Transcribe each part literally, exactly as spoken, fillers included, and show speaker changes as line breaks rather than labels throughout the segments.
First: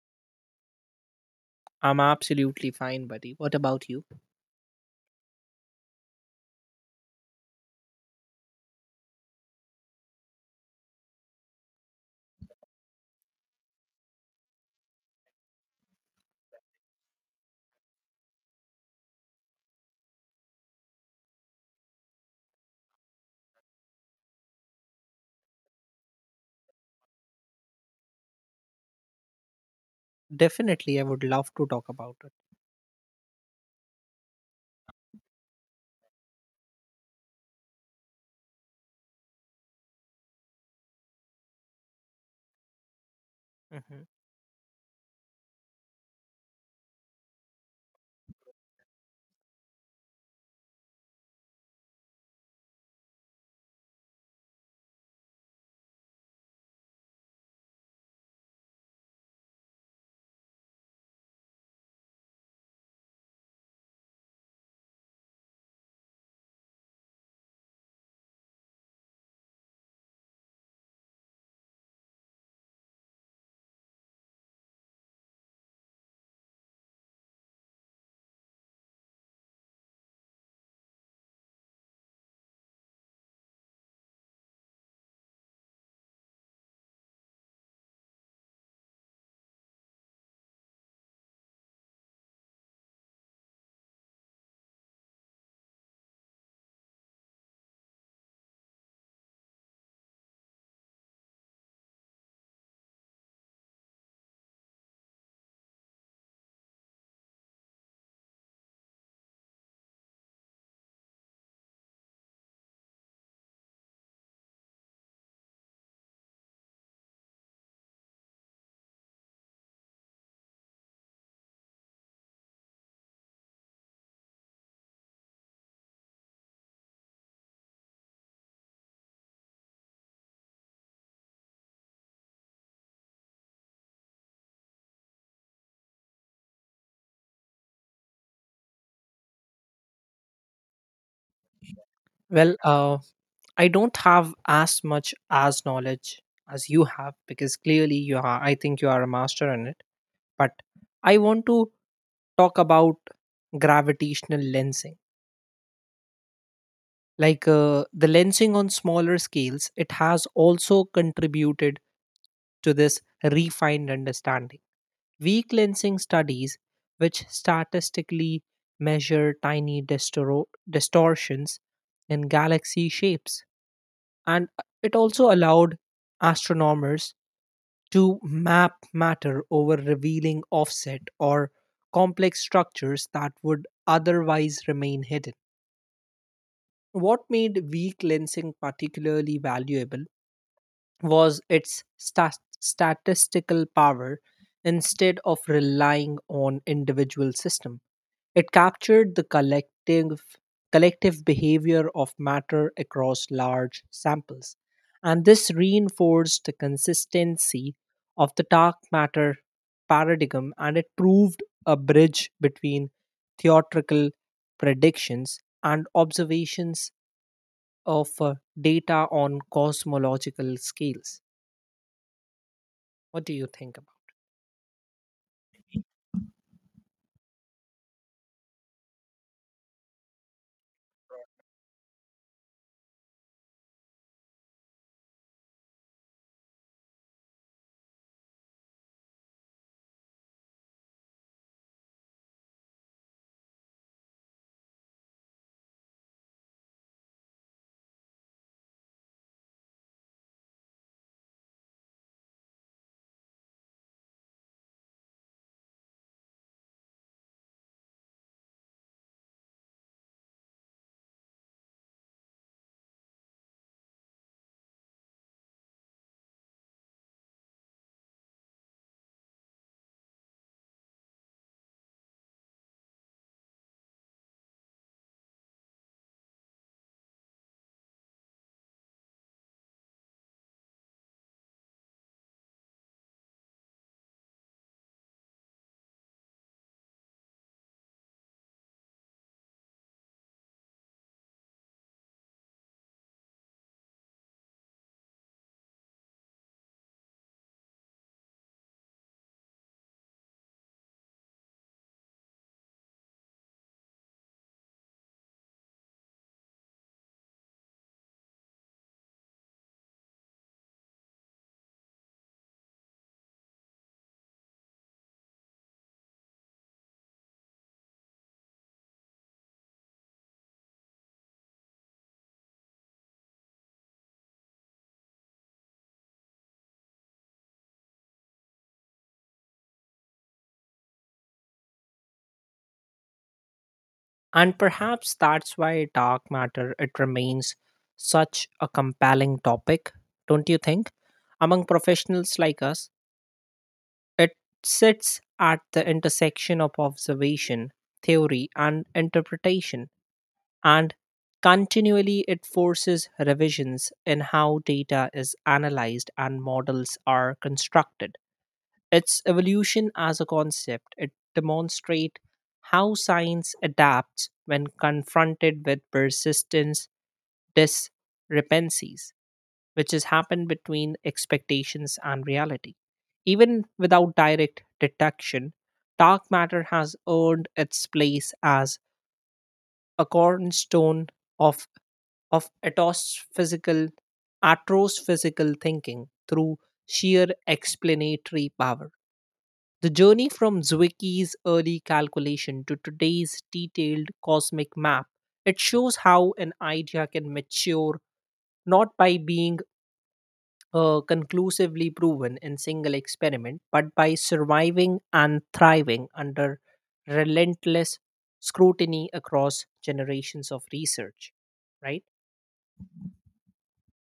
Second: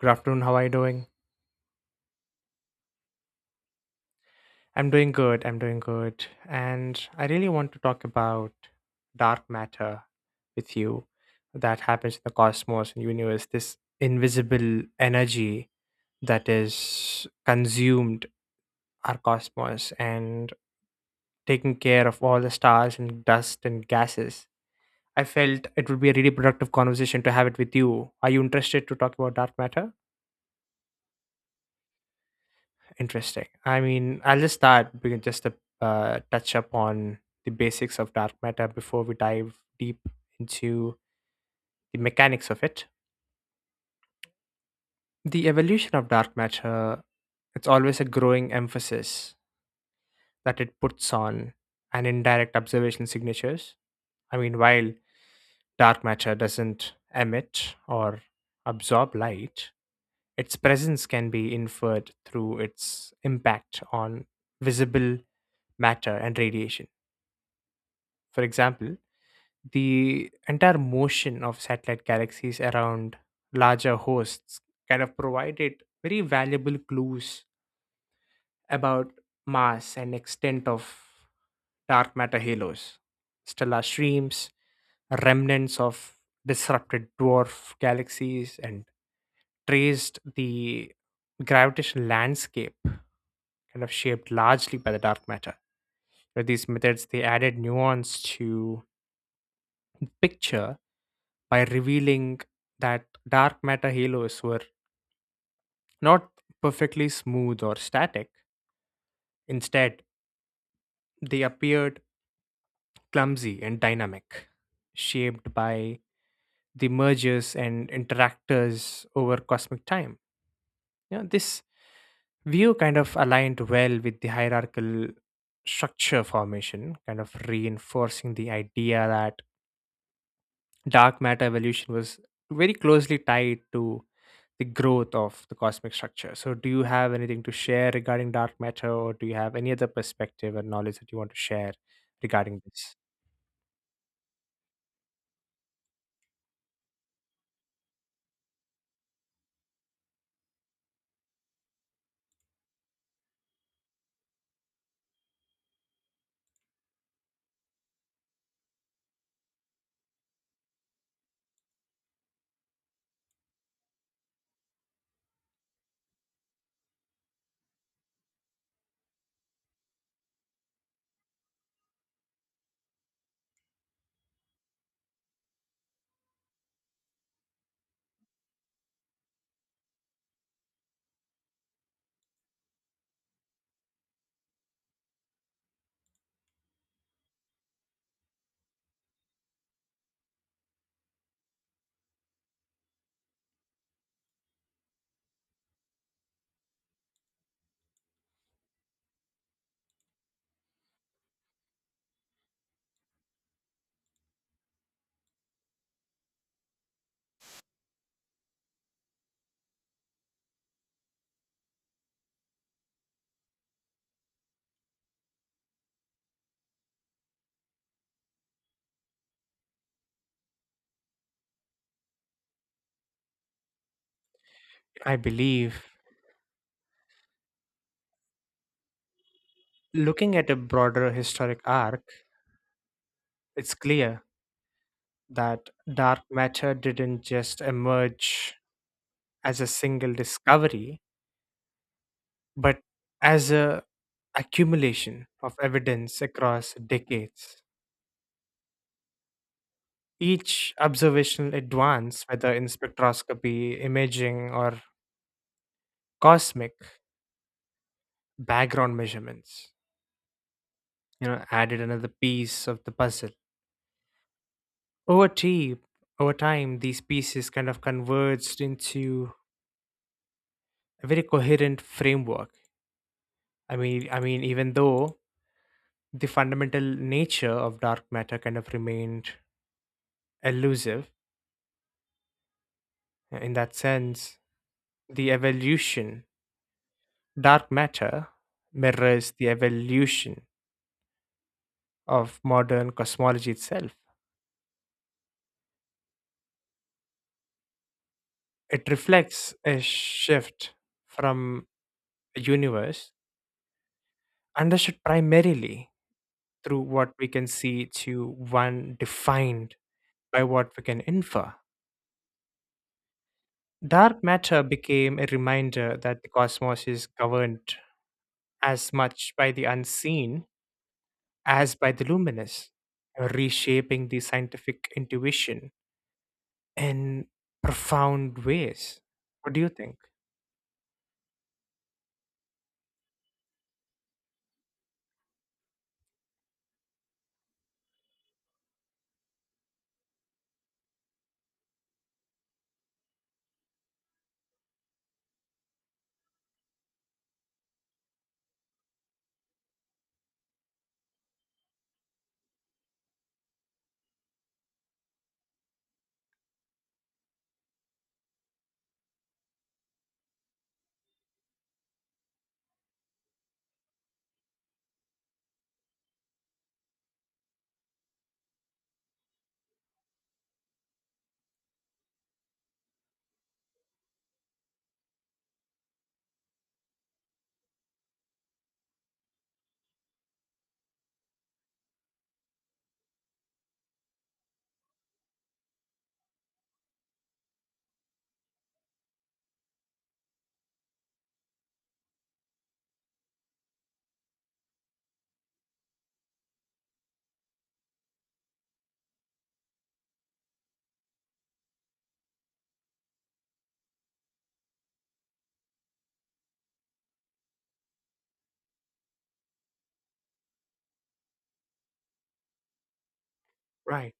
Good afternoon. How are you doing?
I'm absolutely fine, buddy. What about you?
I'm doing good. I'm doing good. And I really want to talk about dark matter with you that happens in the cosmos and universe, this invisible energy that is consumed our cosmos and taking care of all the stars and dust and gases. I felt it would be a really productive conversation to have it with you. Are you interested to talk about dark matter?
Definitely, I would love to talk about it.
Interesting. I mean, I'll just start. We can just uh, touch upon the basics of dark matter before we dive deep into the mechanics of it.
Mhm.
The evolution of dark matter, it's always a growing emphasis that it puts on an indirect observation signatures. I mean, while dark matter doesn't emit or absorb light, its presence can be inferred through its impact on visible matter and radiation. For example, the entire motion of satellite galaxies around larger hosts kind of provided very valuable clues about mass and extent of dark matter halos, stellar streams, remnants of disrupted dwarf galaxies, and traced the gravitational landscape kind of shaped largely by the dark matter. With these methods, they added nuance to the picture by revealing that dark matter halos were not perfectly smooth or static. Instead, they appeared clumsy and dynamic, shaped by the mergers and interactors over cosmic time. You know, this view kind of aligned well with the hierarchical structure formation, kind of reinforcing the idea that dark matter evolution was very closely tied to the growth of the cosmic structure. So, do you have anything to share regarding dark matter, or do you have any other perspective or knowledge that you want to share
Well,
regarding this?
uh, I don't have as much as knowledge as you have because clearly you are. I think you are a master in it. But I want to talk about gravitational lensing. Like uh, the lensing on smaller scales, it has also contributed to this refined understanding. Weak lensing studies, which statistically measure tiny distoro- distortions in galaxy shapes, and uh, it also allowed astronomers to map matter over, revealing offset or complex structures that would otherwise remain hidden. What made weak lensing particularly valuable was its stas statistical power. Instead of relying on individual system, it captured the collective collective behavior of matter across large samples, and this reinforced the consistency of the dark matter paradigm, and it proved a bridge between theoretical predictions and observations of uh, data on cosmological scales. What do you think about?
I believe looking at a broader historic arc, it's clear that dark matter didn't just emerge as a single discovery, but as a accumulation of evidence across decades. Each observational advance, whether in spectroscopy, imaging, or cosmic background measurements you know added another piece of the puzzle over time. Over time these pieces kind of converged into a very coherent framework. I mean i mean even though the fundamental nature of dark matter kind of remained elusive in that sense, the evolution dark matter mirrors the evolution of modern cosmology itself. It reflects a shift from a universe understood primarily through what we can see to one defined by what we can infer. Dark matter became a reminder that the cosmos is governed as much by the unseen as by the luminous, uh, reshaping the scientific intuition in profound ways. What do you think?
And perhaps that's why dark matter, it remains such a compelling topic, don't you think? Among professionals like us, it sits at the intersection of observation, theory and interpretation, and continually it forces revisions in how data is analyzed and models are constructed. Its evolution as a concept, it demonstrates how science adapts when confronted with persistence discrepancies, which has happened between expectations and reality. Even without direct detection, dark matter has earned its place as a cornerstone of of atophysical, physical thinking through sheer explanatory power. The journey from Zwicky's early calculation to today's detailed cosmic map, it shows how an idea can mature not by being uh, conclusively proven in single experiment, but by surviving and thriving under relentless scrutiny across generations of research. Right?
Right.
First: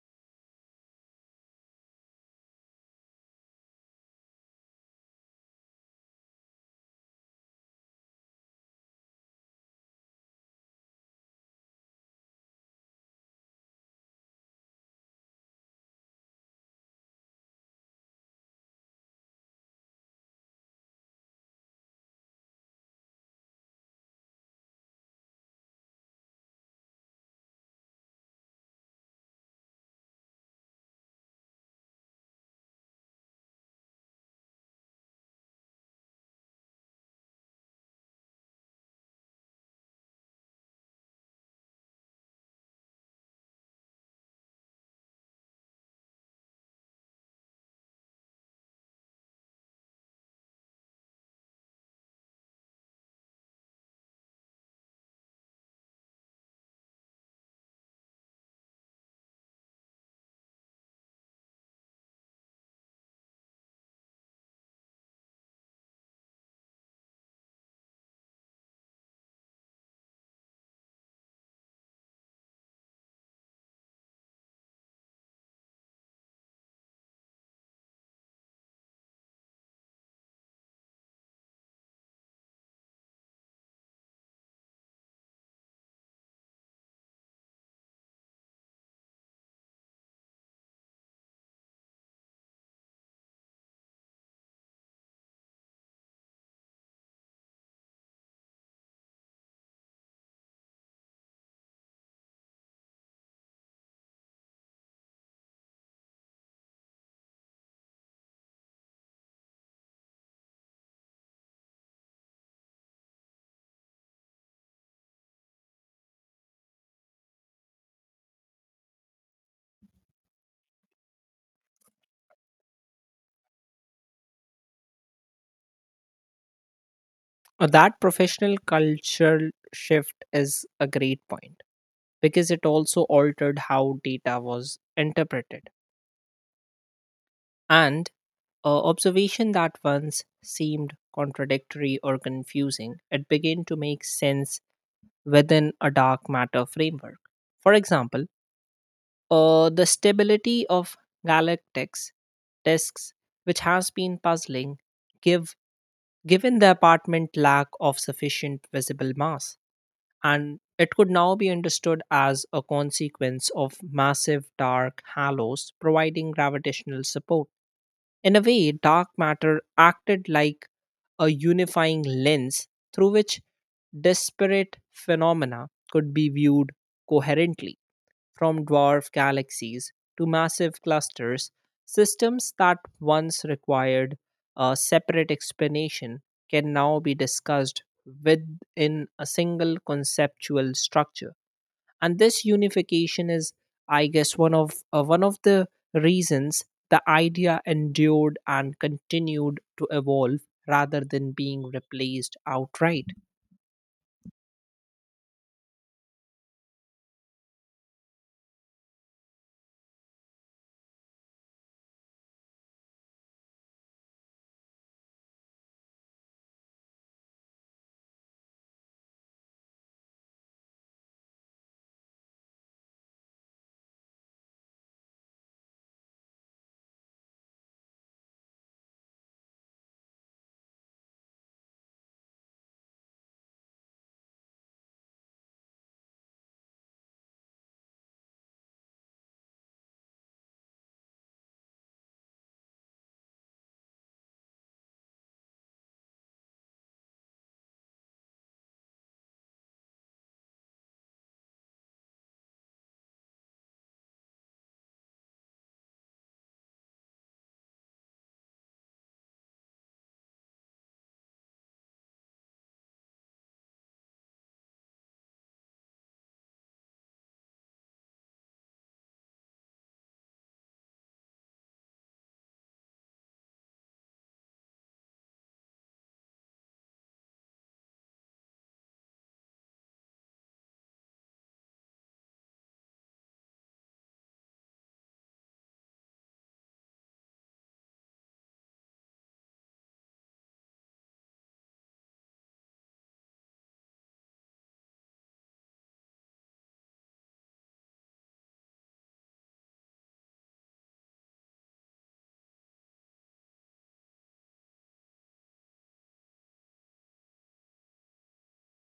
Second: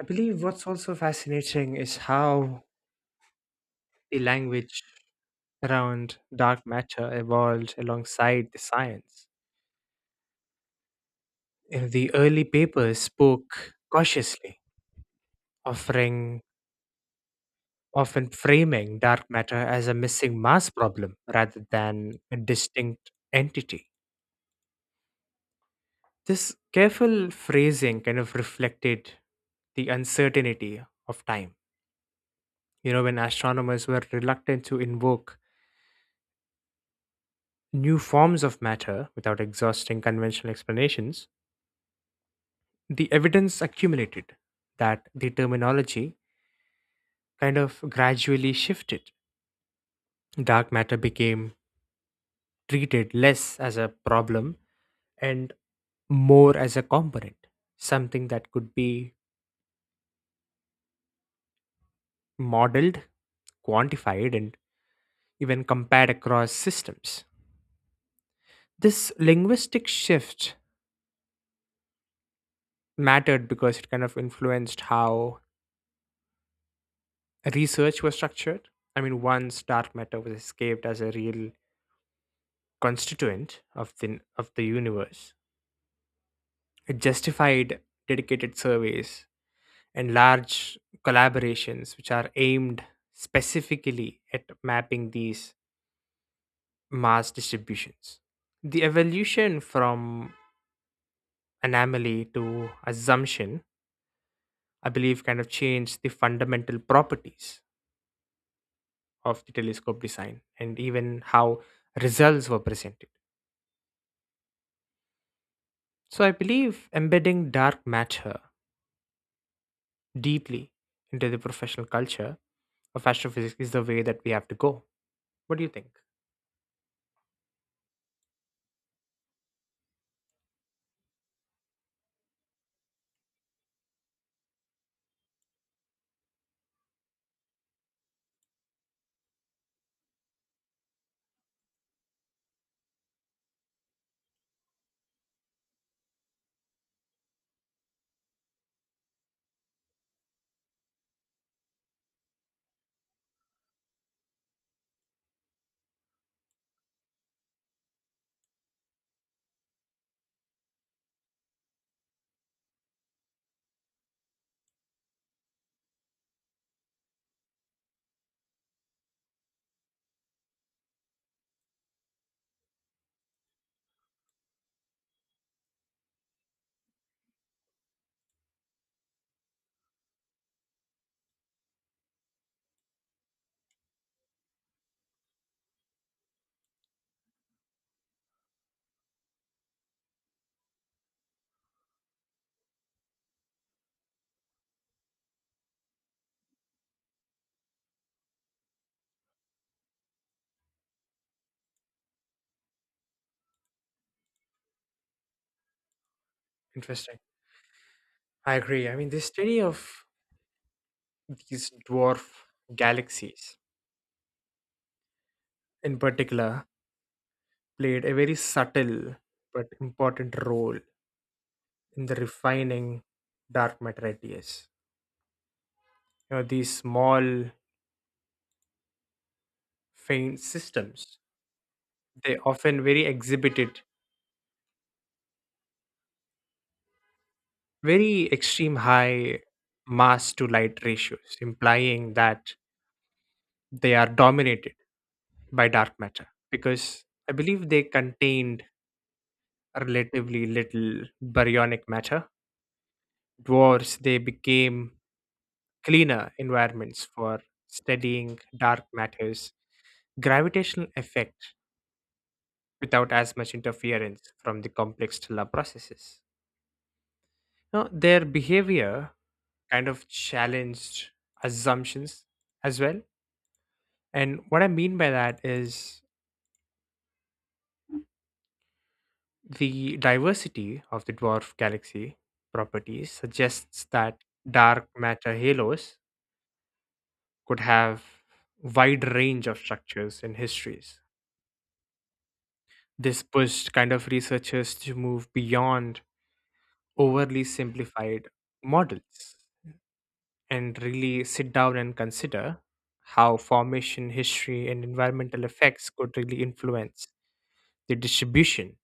I believe what's also fascinating is how the language around dark matter evolved alongside the science. Uh, The early papers spoke cautiously, offering often framing dark matter as a missing mass problem rather than a distinct entity. This careful phrasing kind of reflected the uncertainty of time. You know, when astronomers were reluctant to invoke new forms of matter without exhausting conventional explanations, the evidence accumulated that the terminology kind of gradually shifted. Dark matter became treated less as a problem and more as a component, something that could be modeled, quantified, and even compared across systems. This linguistic shift mattered because it kind of influenced how research was structured. I mean, once dark matter was escaped as a real constituent of the, of the universe, it justified dedicated surveys and large collaborations which are aimed specifically at mapping these mass distributions. The evolution from anomaly to assumption, I believe, kind of changed the fundamental properties of the telescope design and even how results were presented. So I believe embedding dark matter deeply into the professional culture of astrophysics is the way that we have to go. What do you think?
Uh, That professional cultural shift is a great point because it also altered how data was interpreted, and uh, observation that once seemed contradictory or confusing, it began to make sense within a dark matter framework. For example, uh, the stability of galactic disks, which has been puzzling, give given the apartment lack of sufficient visible mass, and it could now be understood as a consequence of massive dark halos providing gravitational support. In a way, dark matter acted like a unifying lens through which disparate phenomena could be viewed coherently, from dwarf galaxies to massive clusters. Systems that once required a separate explanation can now be discussed within a single conceptual structure, and this unification is, I guess, one of uh, one of the reasons the idea endured and continued to evolve rather than being replaced outright.
Interesting. I agree. I mean, the study of these dwarf galaxies, in particular, played a very subtle but important role in the refining dark matter radius. You know, these small, faint systems, they often very exhibited very extreme high mass to light ratios, implying that they are dominated by dark matter because I believe they contained relatively little baryonic matter. Dwarfs, they became cleaner environments for studying dark matters, gravitational effects without as much interference from the complex stellar processes. Now, their behavior kind of challenged assumptions as well. And what I mean by that is the diversity of the dwarf galaxy properties suggests that dark matter halos could have wide range of structures and histories. This pushed kind of researchers to move beyond overly simplified models and really sit down and consider how formation, history, and environmental effects could really influence the distribution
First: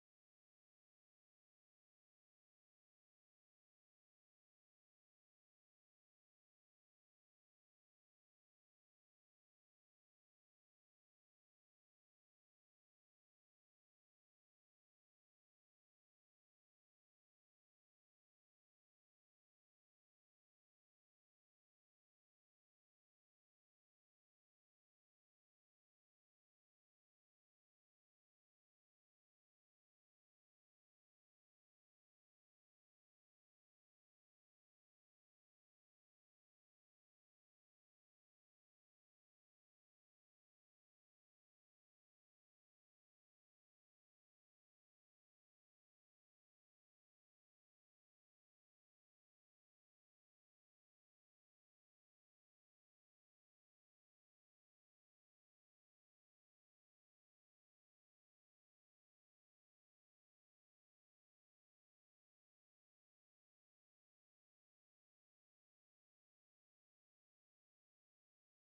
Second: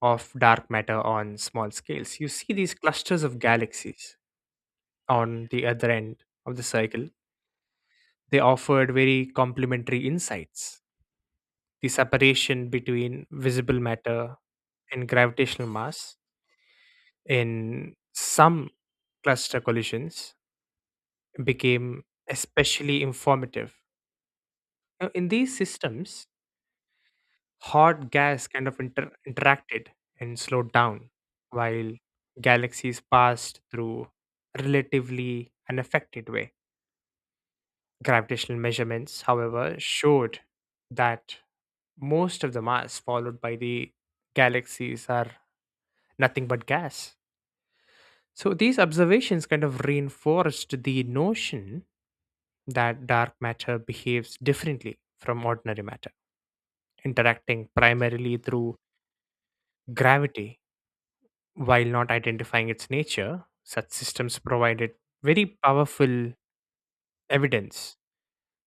of dark matter on small scales. You see these clusters of galaxies on the other end of the circle, they offered very complementary insights. The separation between visible matter and gravitational mass in some cluster collisions became especially informative. Now, in these systems, hot gas kind of inter- interacted and slowed down, while galaxies passed through relatively unaffected way. Gravitational measurements, however, showed that most of the mass followed by the galaxies are nothing but gas. So these observations kind of reinforced the notion that dark matter behaves differently from ordinary matter, interacting primarily through gravity. While not identifying its nature, such systems provided very powerful evidence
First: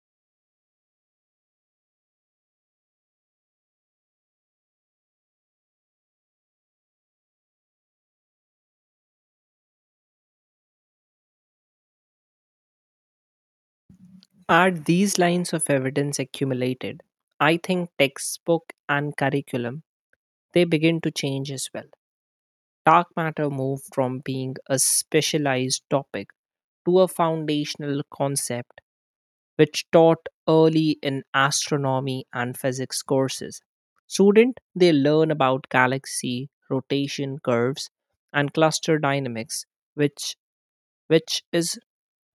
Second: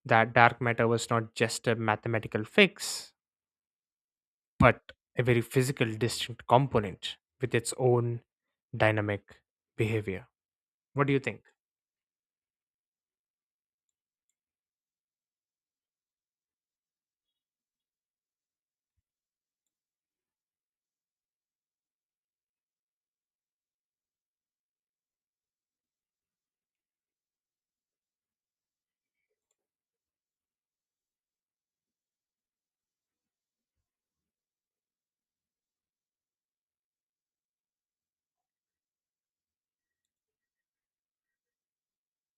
that dark matter was not just a mathematical fix, but a very physical, distinct component with its own dynamic behavior. What do you think?
Are these lines of evidence accumulated? I think textbook and curriculum, they begin to change as well. Dark matter moved from being a specialized topic to a foundational concept which taught early in astronomy and physics courses. Student, they learn about galaxy rotation curves and cluster dynamics, which which is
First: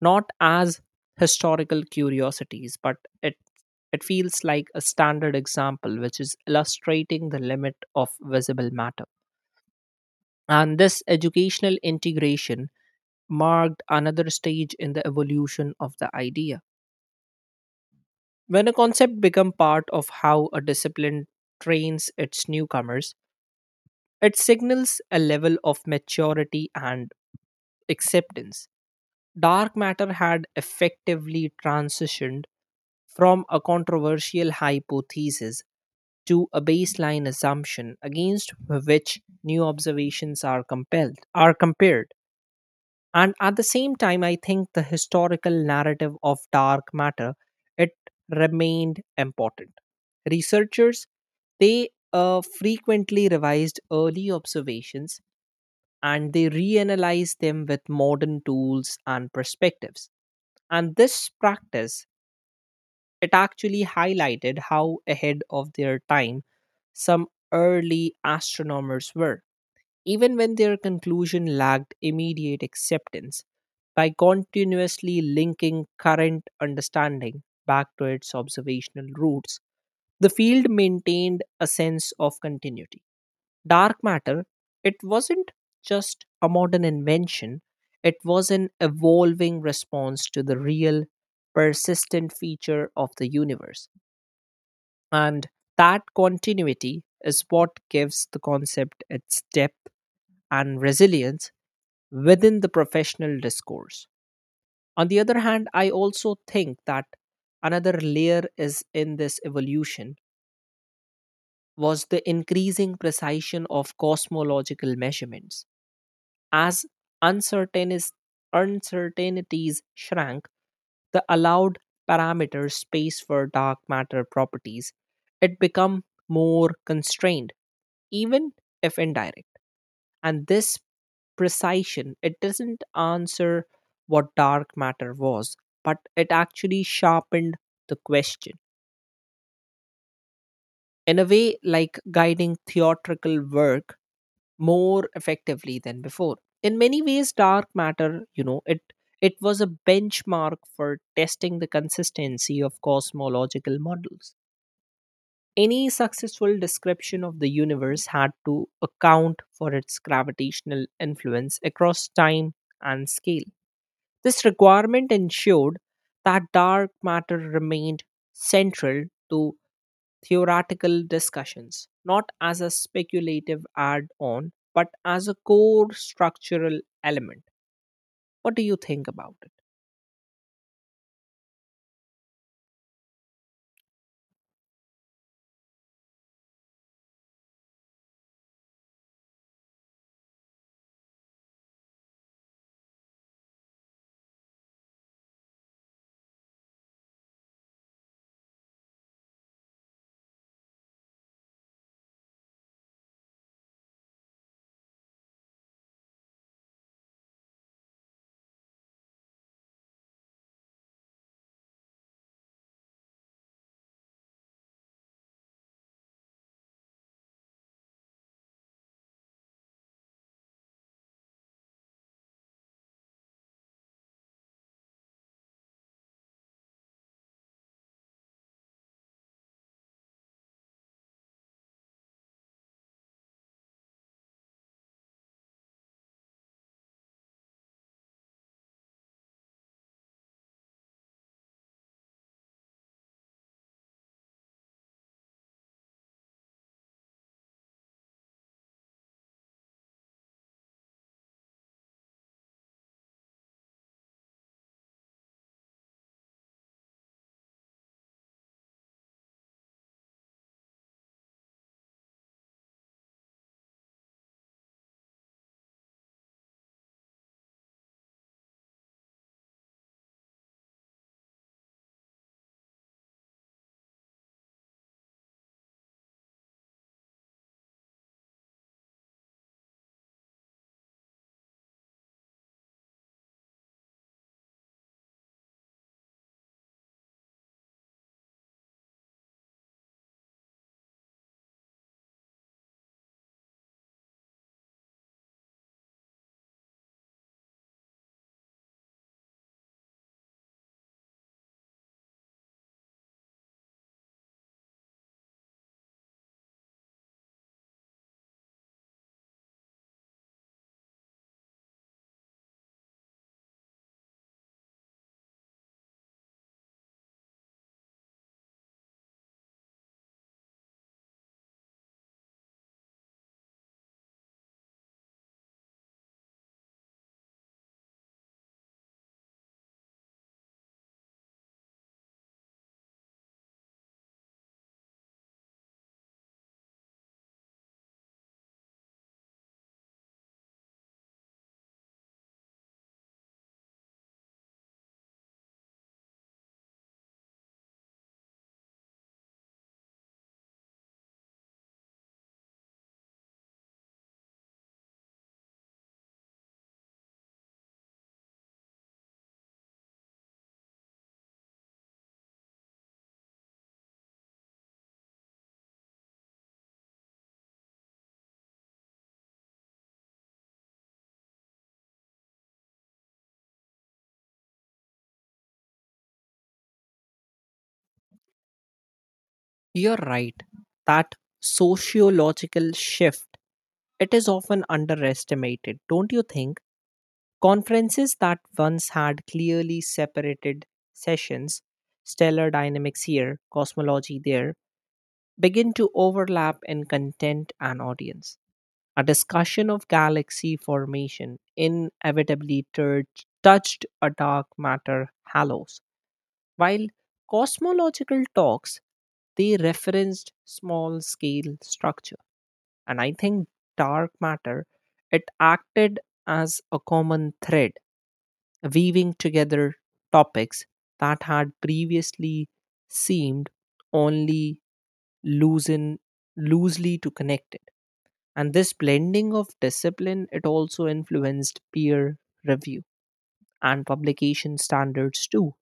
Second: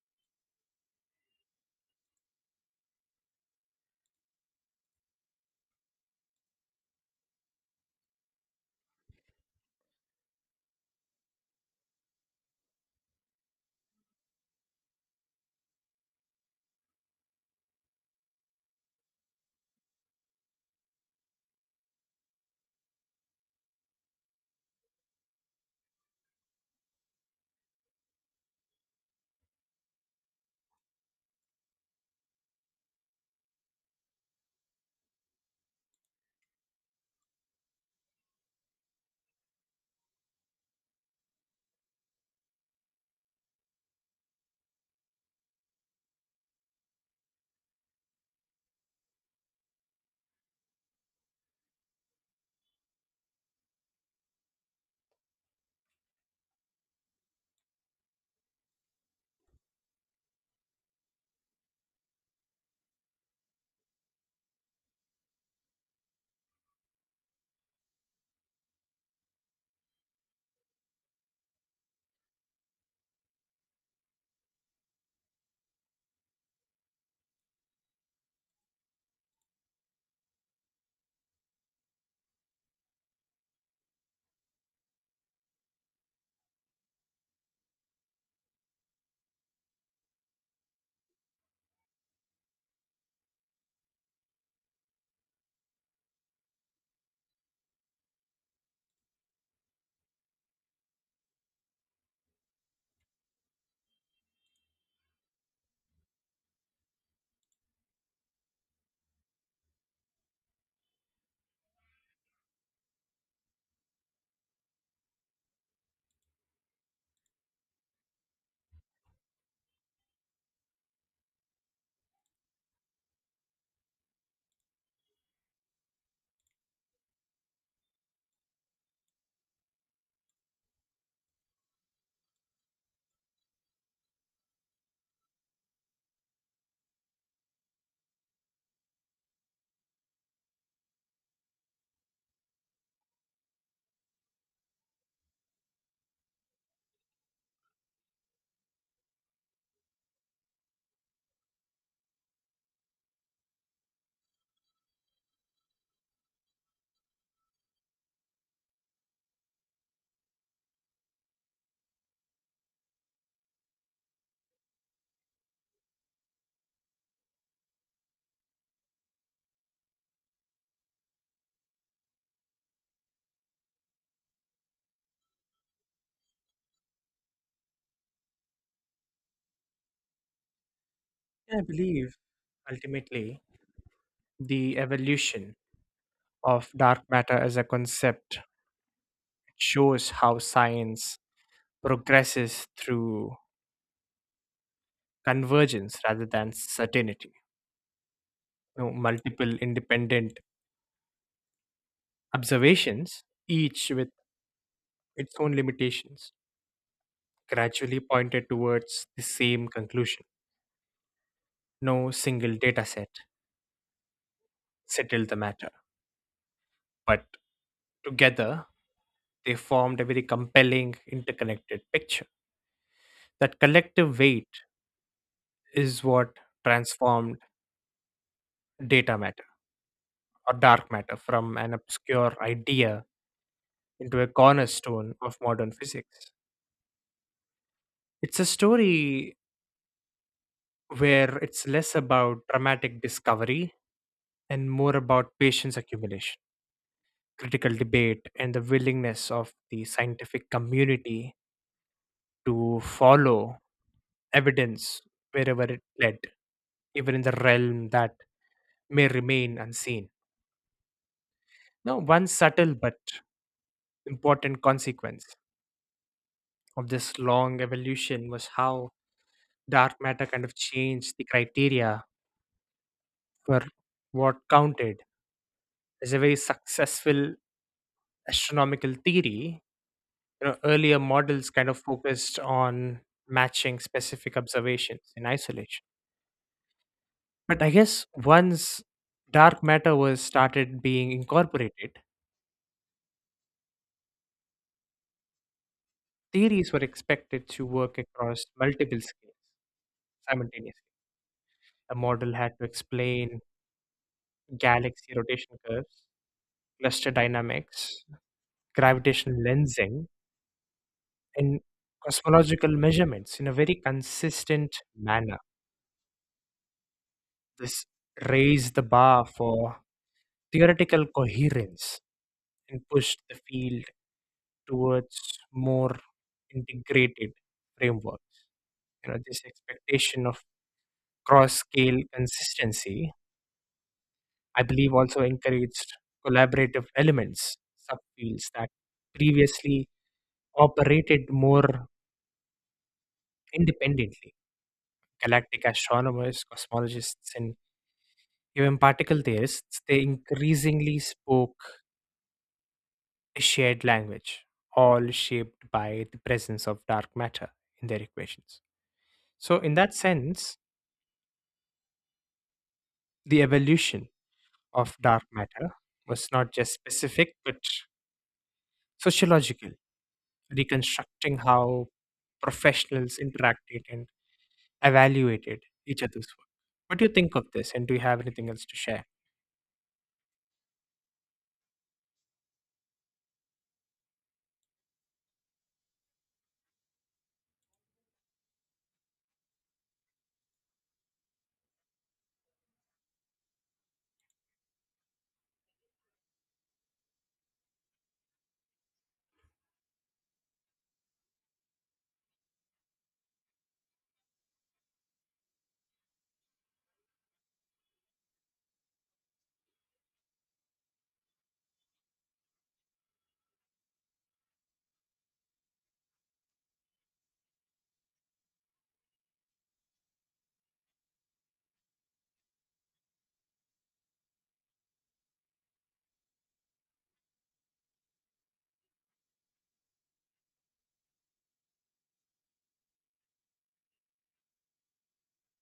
not as historical curiosities, but it it feels like a standard example which is illustrating the limit of visible matter. And this educational integration marked another stage in the evolution of the idea. When a concept becomes part of how a discipline trains its newcomers, it signals a level of maturity and acceptance. Dark matter had effectively transitioned from a controversial hypothesis to a baseline assumption against which new observations are compelled are compared. And at the same time, I think the historical narrative of dark matter, it remained important. Researchers, they uh, frequently revised early observations, and they reanalyzed them with modern tools and perspectives. And this practice, it actually highlighted how ahead of their time some early astronomers were, even when their conclusion lacked immediate acceptance. By continuously linking current understanding back to its observational roots, the field maintained a sense of continuity. Dark matter, it wasn't just a modern invention, it was an evolving response to the real, persistent feature of the universe. And that continuity is what gives the concept its depth and resilience within the professional discourse. On the other hand, I also think that another layer is in this evolution was the increasing precision of cosmological measurements. As uncertainties uncertainties shrank, the allowed parameter space for dark matter properties, it become more constrained, even if indirect. And this precision, it doesn't answer what dark matter was, but it actually sharpened the question in a way, like guiding theatrical work more effectively than before. In many ways, dark matter, you know, it it was a benchmark for testing the consistency of cosmological models. Any successful description of the universe had to account for its gravitational influence across time and scale. This requirement ensured that dark matter remained central to theoretical discussions, not as a speculative add on, but as a core structural element. What do you think about it?
I believe ultimately the evolution of dark matter as a concept shows how science progresses through convergence rather than certainty. You know, multiple independent observations, each with its own limitations, gradually pointed towards the same conclusion. No single data set settled the matter, but together they formed a very compelling interconnected picture. That collective weight is what transformed data matter or dark matter from an obscure idea into a cornerstone of modern physics. It's a story where it's less about dramatic discovery and more about patience accumulation, critical debate, and the willingness of the scientific community to follow evidence wherever it led, even in the realm that may remain unseen. Now, one subtle but important consequence of this long evolution was how dark matter kind of changed the criteria for what counted is a very successful astronomical theory. You know, earlier models kind of focused on matching specific observations in isolation. But I guess once dark matter was started being incorporated, theories were expected to work across multiple scales simultaneously. A model had to explain galaxy rotation curves, cluster dynamics, gravitational lensing, and cosmological measurements in a very consistent manner. This raised the bar for theoretical coherence and pushed the field towards more integrated frameworks. You know, this expectation of cross scale consistency, I believe, also encouraged collaborative elements, subfields that previously operated more independently. Galactic astronomers, cosmologists, and even particle theorists, they increasingly spoke shared language, all shaped by the presence of dark matter in their equations. So, in that sense, the evolution of dark matter was not just specific but sociological, reconstructing how professionals interacted and evaluated each other's work. What do you think of this, and do you have anything else to share?
You're right that sociological shift, it is often underestimated, don't you think? Conferences that once had clearly separated sessions, stellar dynamics here, cosmology there, begin to overlap in content and audience. A discussion of galaxy formation inevitably tur- touched a dark matter halos, while cosmological talks, they referenced small scale structure. And I think dark matter, it acted as a common thread, weaving together topics that had previously seemed only loosen loosely to connect it. And this blending of discipline, it also influenced peer review and publication standards too.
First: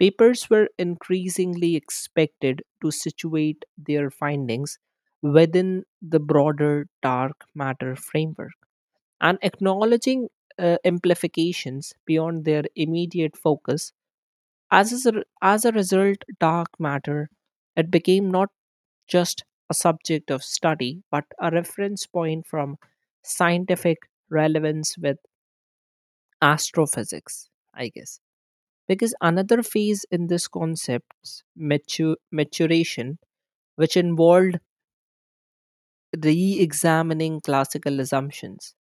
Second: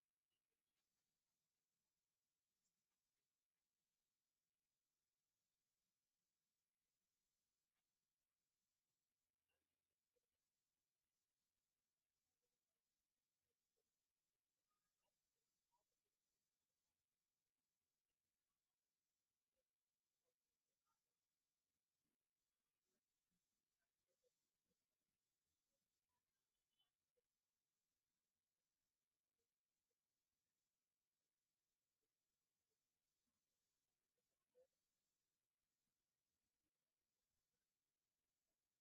Papers were increasingly expected to situate their findings within the broader dark matter framework, and acknowledging uh, amplifications beyond their immediate focus. As a, s- as a result, dark matter, it became not just a subject of study, but a reference point from scientific relevance with astrophysics, I guess. Because another phase in this concept's matu- maturation, which involved re examining classical assumptions.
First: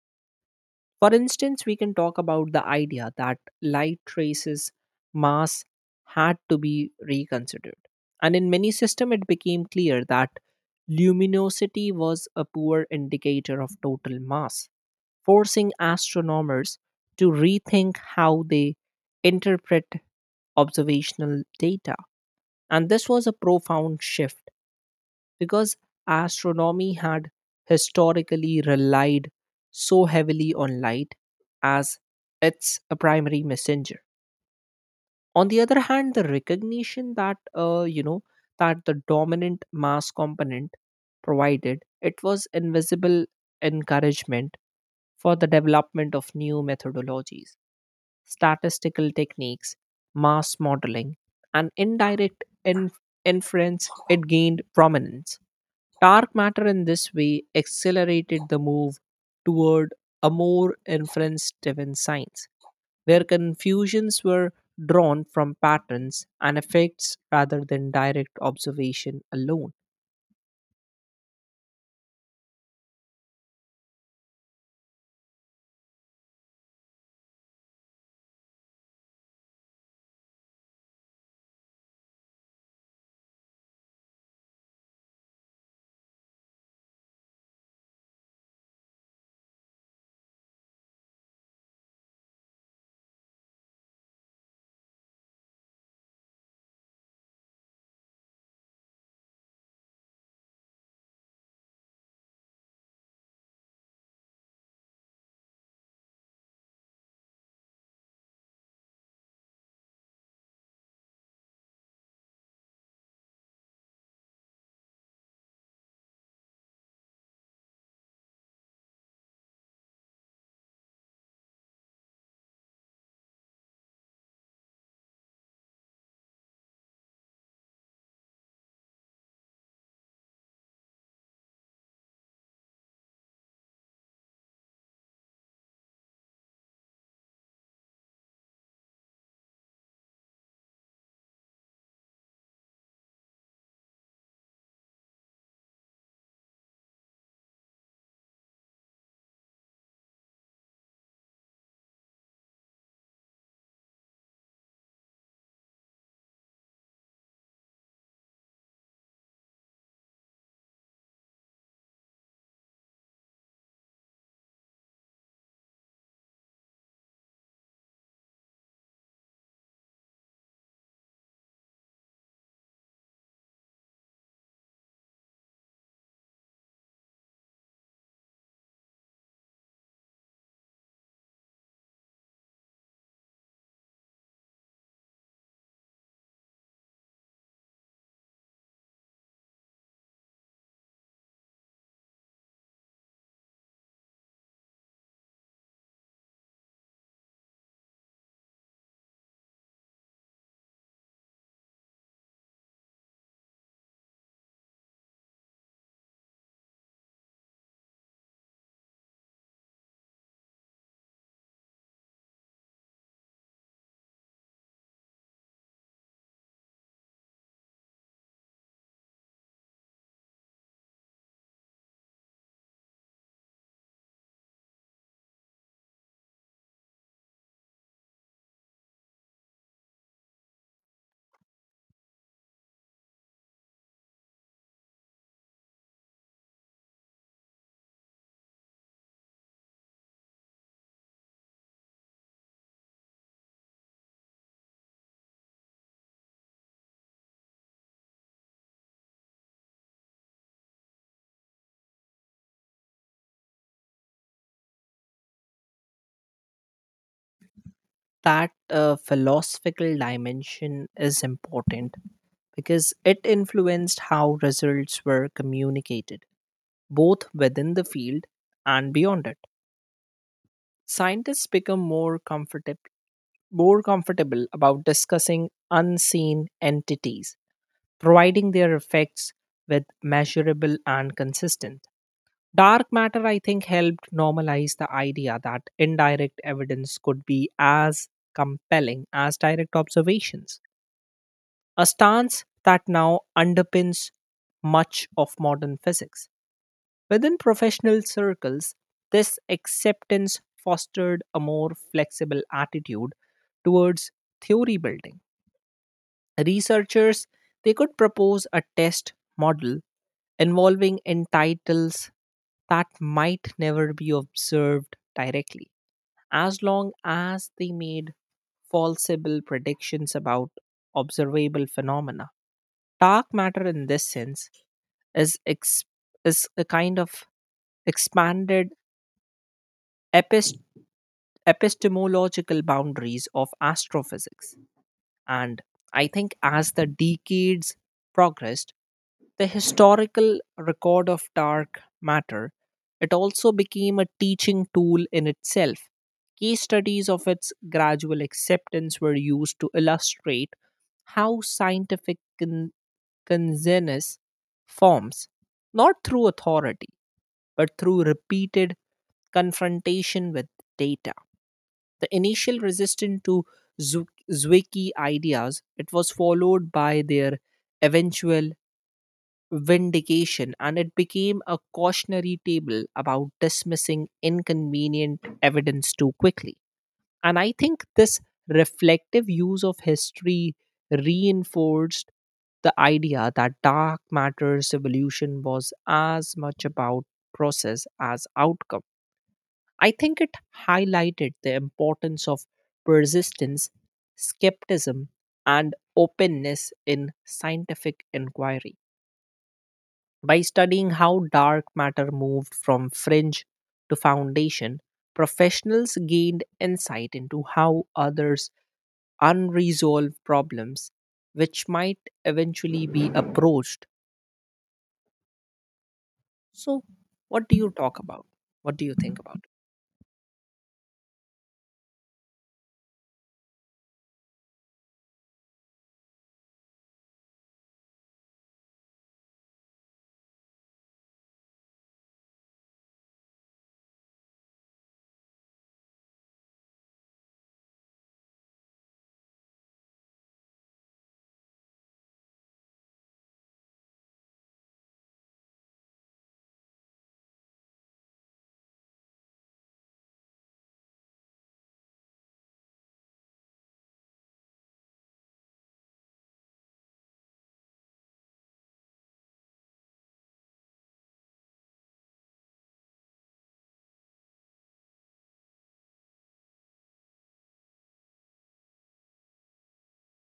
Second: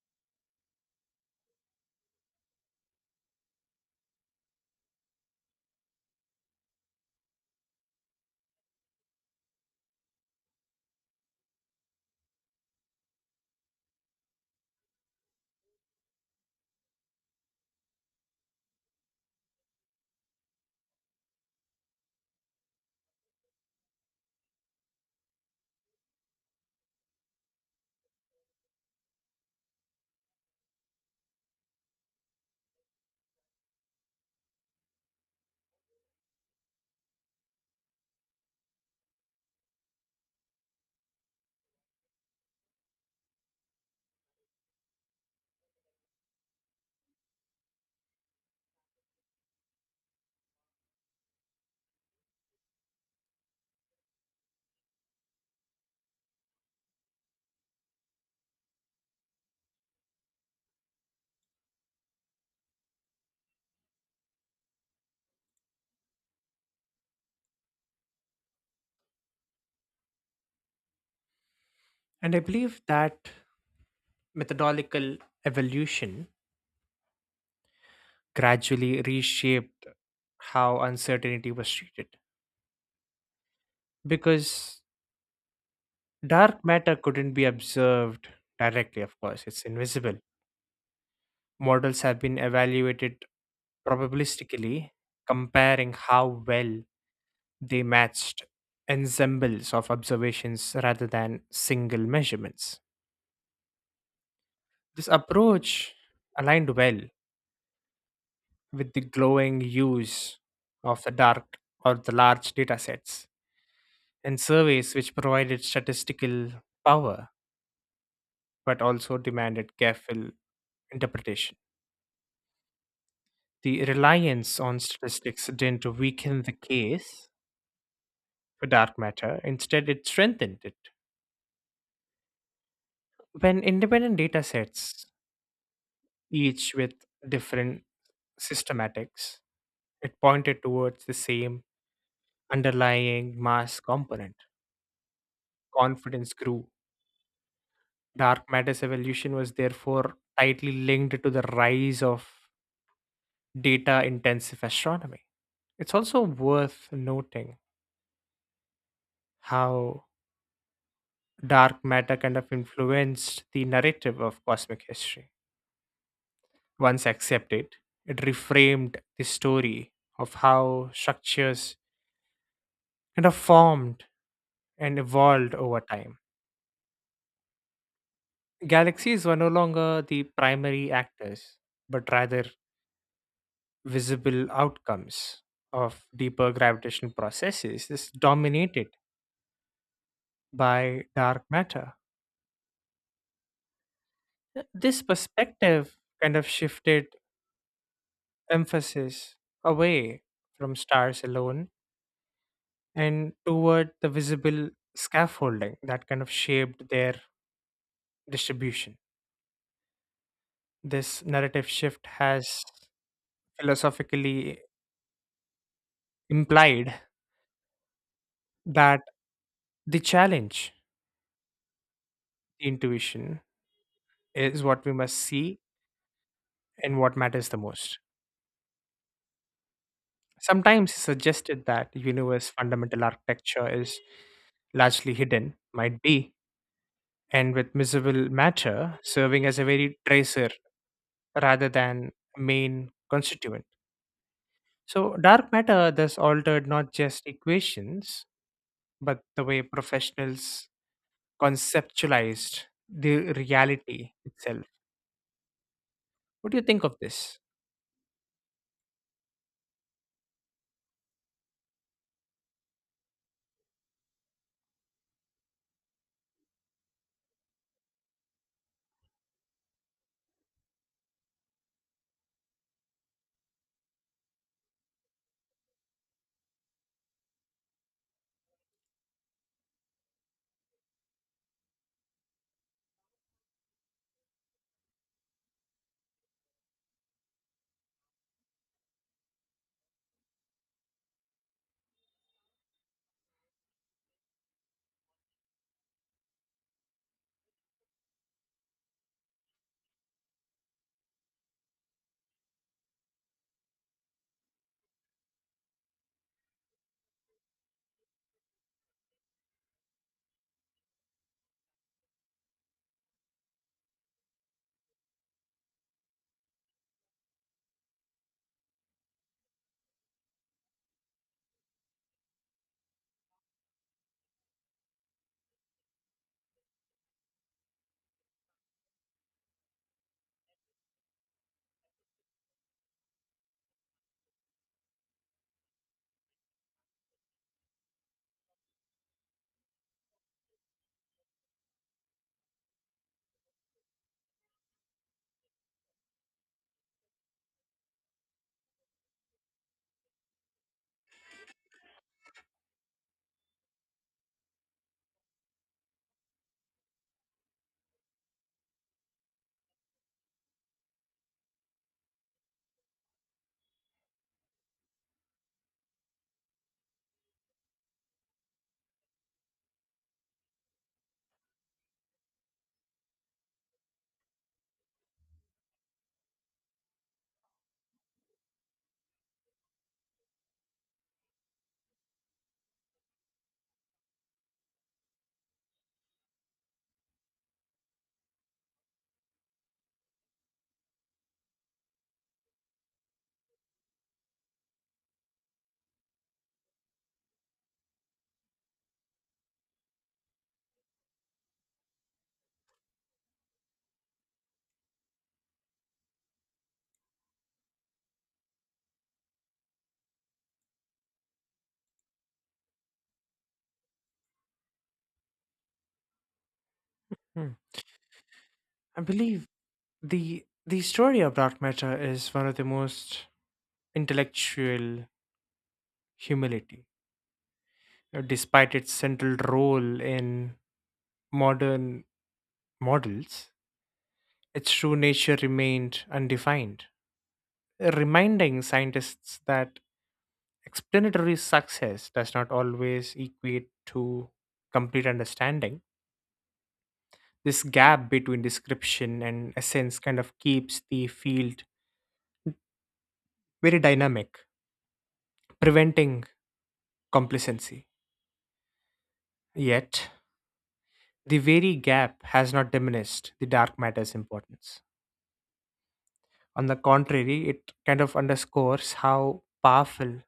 For instance, we can talk about the idea that light traces mass had to be reconsidered. And in many systems, it became clear that luminosity was a poor indicator of total mass, forcing astronomers to rethink how they interpret observational data. And this was a profound shift because astronomy had historically relied so heavily on light as it's a primary messenger. On the other hand, the recognition that uh, you know, that the dominant mass component provided it was invisible encouragement for the development of new methodologies, statistical techniques, mass modeling, and indirect inf- inference, it gained prominence. Dark matter in this way accelerated the move toward a more inference driven science, where confusions were drawn from patterns and effects rather than direct observation alone.
And I believe that methodological evolution gradually reshaped how uncertainty was treated because dark matter couldn't be observed directly, of course, it's invisible. Models have been evaluated probabilistically, comparing how well they matched ensembles of observations rather than single measurements. This approach aligned well with the glowing use of the dark or the large data sets in surveys which provided statistical power but also demanded careful interpretation. The reliance on statistics didn't weaken the case for dark matter, instead, it strengthened it. When independent data sets, each with different systematics, it pointed towards the same underlying mass component. Confidence grew. Dark matter's evolution was therefore tightly linked to the rise of data intensive astronomy. It's also worth noting how dark matter kind of influenced the narrative of cosmic history. Once accepted, it reframed the story of how structures kind of formed and evolved over time. Galaxies were no longer the primary actors, but rather visible outcomes of deeper gravitational processes. This dominated by dark matter. Th- This perspective kind of shifted emphasis away from stars alone and toward the visible scaffolding that kind of shaped their distribution. This narrative shift has philosophically implied that the challenge, the intuition, is what we must see and what matters the most. Sometimes suggested that universe fundamental architecture is largely hidden, might be, and with miserable matter serving as a very tracer rather than main constituent. So, dark matter thus altered not just equations, but the way professionals conceptualized the reality itself. What do you think of this?
That uh, philosophical dimension is important because it influenced how results were communicated, both within the field and beyond it. Scientists become more comfortable more comfortable about discussing unseen entities, providing their effects with measurable and consistent. Dark matter, I think, helped normalize the idea that indirect evidence could be as compelling as direct observations, a stance that now underpins much of modern physics. Within professional circles, this acceptance fostered a more flexible attitude towards theory building. Researchers, they could propose a test model involving entitles that might never be observed directly, as long as they made falsible predictions about observable phenomena. Dark matter, in this sense, is ex- is a kind of expanded epist- epistemological boundaries of astrophysics. And I think as the decades progressed, the historical record of dark matter, it also became a teaching tool in itself. Case studies of its gradual acceptance were used to illustrate how scientific con- consensus forms, not through authority, but through repeated confrontation with data. The initial resistance to Zu- Zwicky ideas, it was followed by their eventual vindication, and it became a cautionary table about dismissing inconvenient evidence too quickly. And I think this reflective use of history reinforced the idea that dark matter's evolution was as much about process as outcome. I think it highlighted the importance of persistence, skepticism, and openness in scientific inquiry. By studying how dark matter moved from fringe to foundation, professionals gained insight into how others' unresolved problems, which might eventually be approached. So, what
Hmm.
do you talk about? What do you
I
think about?
believe
It?
the the story of dark matter is one of the most intellectual humility. Uh, Despite its central role in modern models, its true nature remained undefined, reminding scientists that explanatory success does not always equate to complete understanding. This gap between description and essence kind of keeps the field very dynamic, preventing complacency. Yet, the very gap has not diminished the dark matter's importance. On the contrary, it kind of underscores how powerful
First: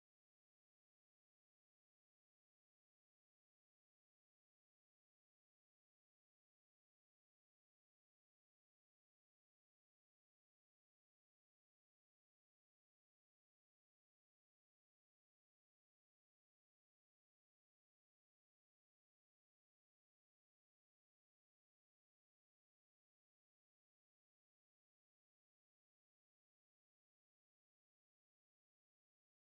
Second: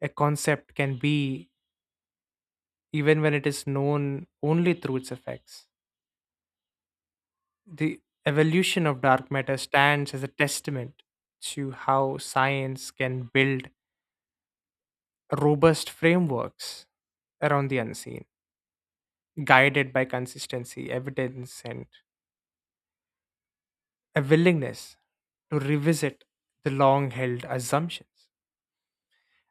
a concept can be even when it is known only through its effects. The evolution of dark matter stands as a testament to how science can build robust frameworks around the unseen, guided by consistency, evidence, and a willingness to revisit the long held assumptions.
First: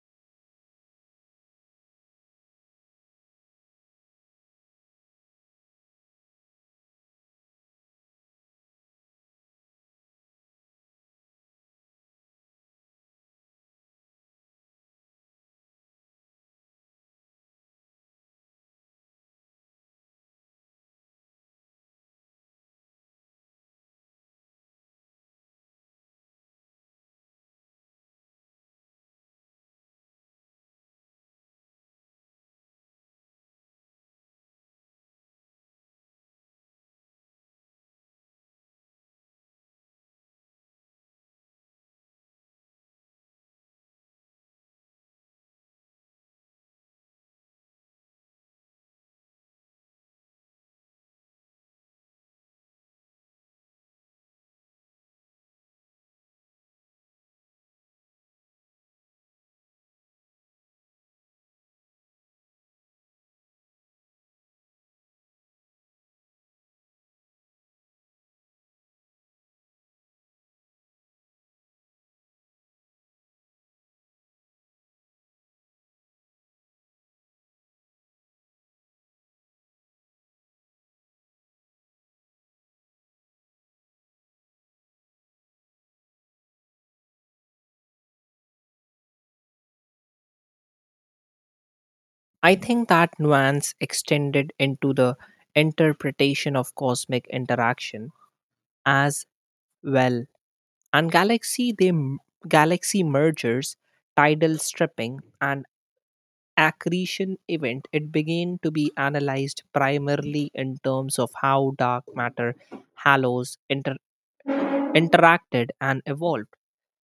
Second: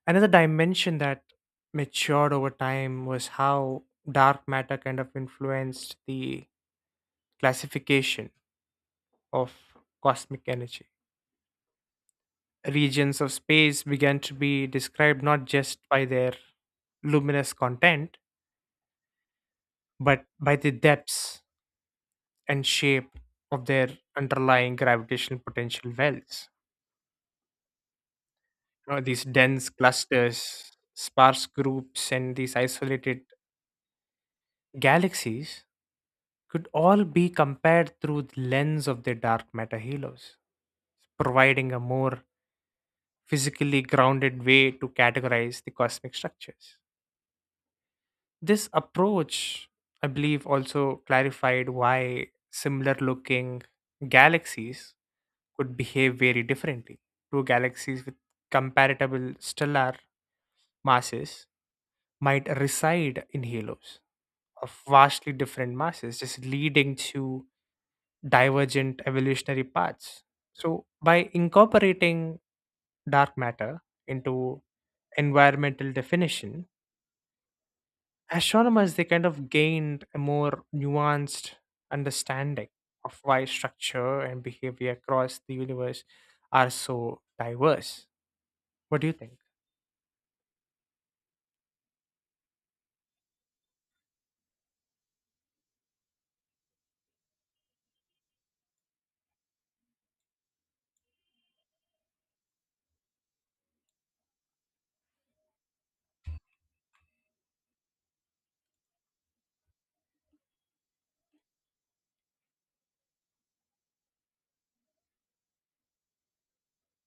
Another dimension that matured over time was how dark matter kind of influenced the classification of cosmic energy regions of space began to be described not just by their luminous content, but by the depths and shape of their underlying gravitational potential wells. You know, these dense clusters, sparse groups, and these isolated galaxies could all be compared through the lens of their dark matter halos, providing a more physically grounded way to categorize the cosmic structures. This approach, I believe, also clarified why similar looking galaxies could behave very differently. Two galaxies with comparable stellar masses might reside in halos of vastly different masses, just leading to divergent evolutionary paths. So, by incorporating dark matter into environmental definition, astronomers, they kind of gained a more nuanced understanding of why structure and behavior across the universe are so diverse. What do you think?
I think that nuance extended into the interpretation of cosmic interaction as well. And galaxy they m- galaxy mergers, tidal stripping and accretion event, it began to be analyzed primarily in terms of how dark matter halos inter- interacted and evolved.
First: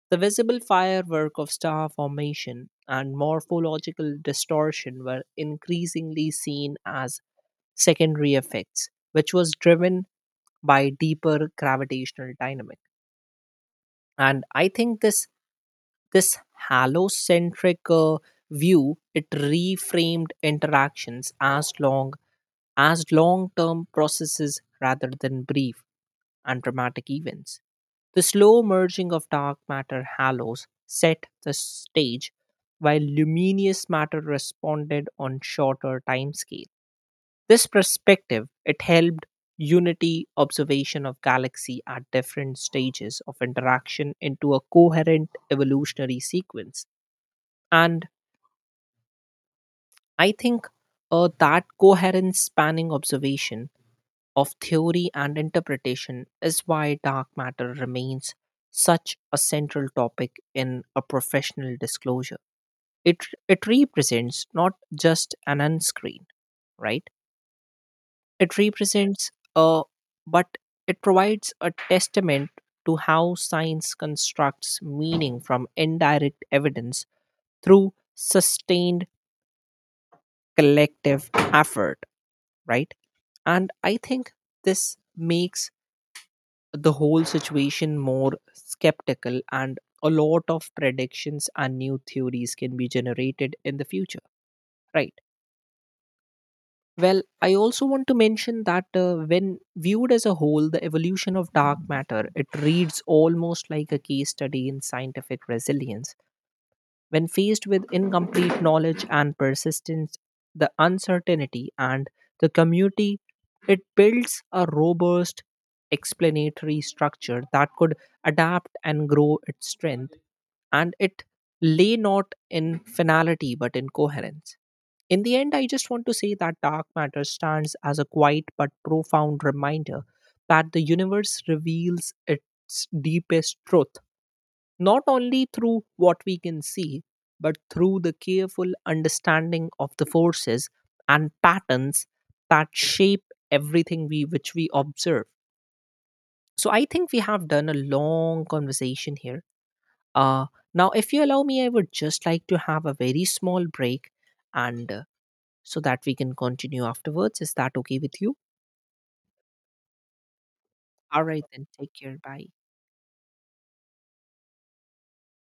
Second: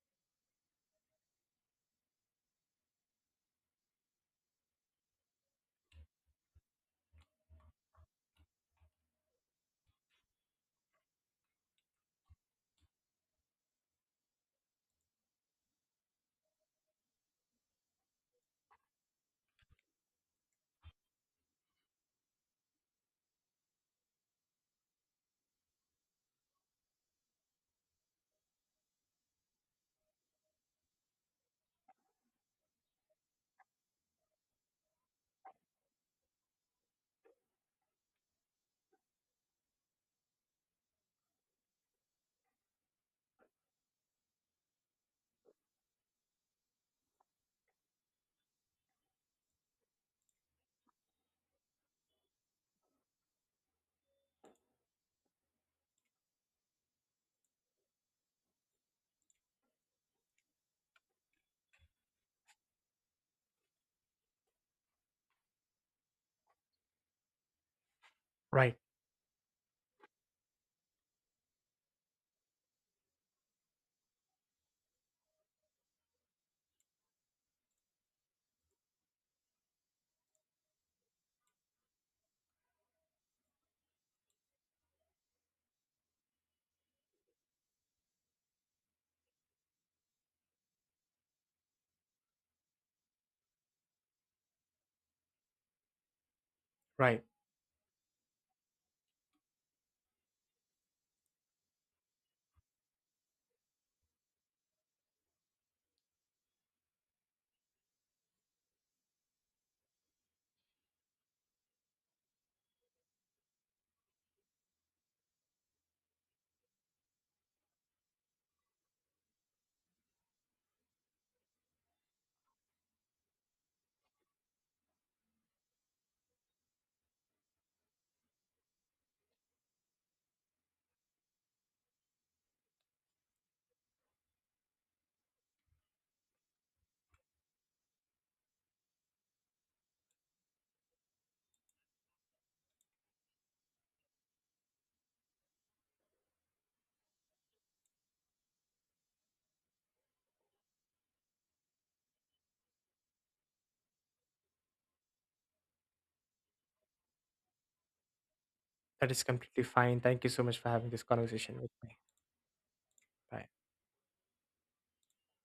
The visible firework of star formation and morphological distortion were increasingly seen as secondary effects, which was driven by deeper gravitational dynamic. And I think this this halocentric uh, view, it reframed interactions as long as long term processes rather than brief and dramatic events. The slow merging of dark matter halos set the stage, while luminous matter responded on shorter timescale. This perspective, it helped unity observation of galaxy at different stages of interaction into a coherent evolutionary sequence. And I think uh, that coherence spanning observation of theory and interpretation is why dark matter remains such a central topic in a professional disclosure. It, it represents not just an unscreen, right? It
Right,
represents a, but it provides a testament to how science constructs meaning from indirect evidence through sustained collective effort, right? And I think this makes the whole situation more skeptical, and a lot of predictions and new theories can be generated in the future, right? Well,
right.
I also want to mention that uh, when viewed as a whole, the evolution of dark matter, it reads almost like a case study in scientific resilience. When faced with incomplete knowledge and persistence, the uncertainty and the community, it builds a robust explanatory structure that could adapt and grow its strength, and it lay not in finality but in coherence. In the end, I just want to say that dark matter stands as a quiet but profound reminder that the universe reveals its deepest truth not only through what we can see, but through the careful understanding of the forces and patterns that shape everything we which we observe. So I think we have done a long conversation here. Uh, Now, if you allow me, I would just like to have a very small break, and uh, so that we can continue afterwards. Is that okay with you?
That is completely fine. Thank you so much for having this
All right,
conversation
then.
with
Take
me.
care. Bye.
Bye.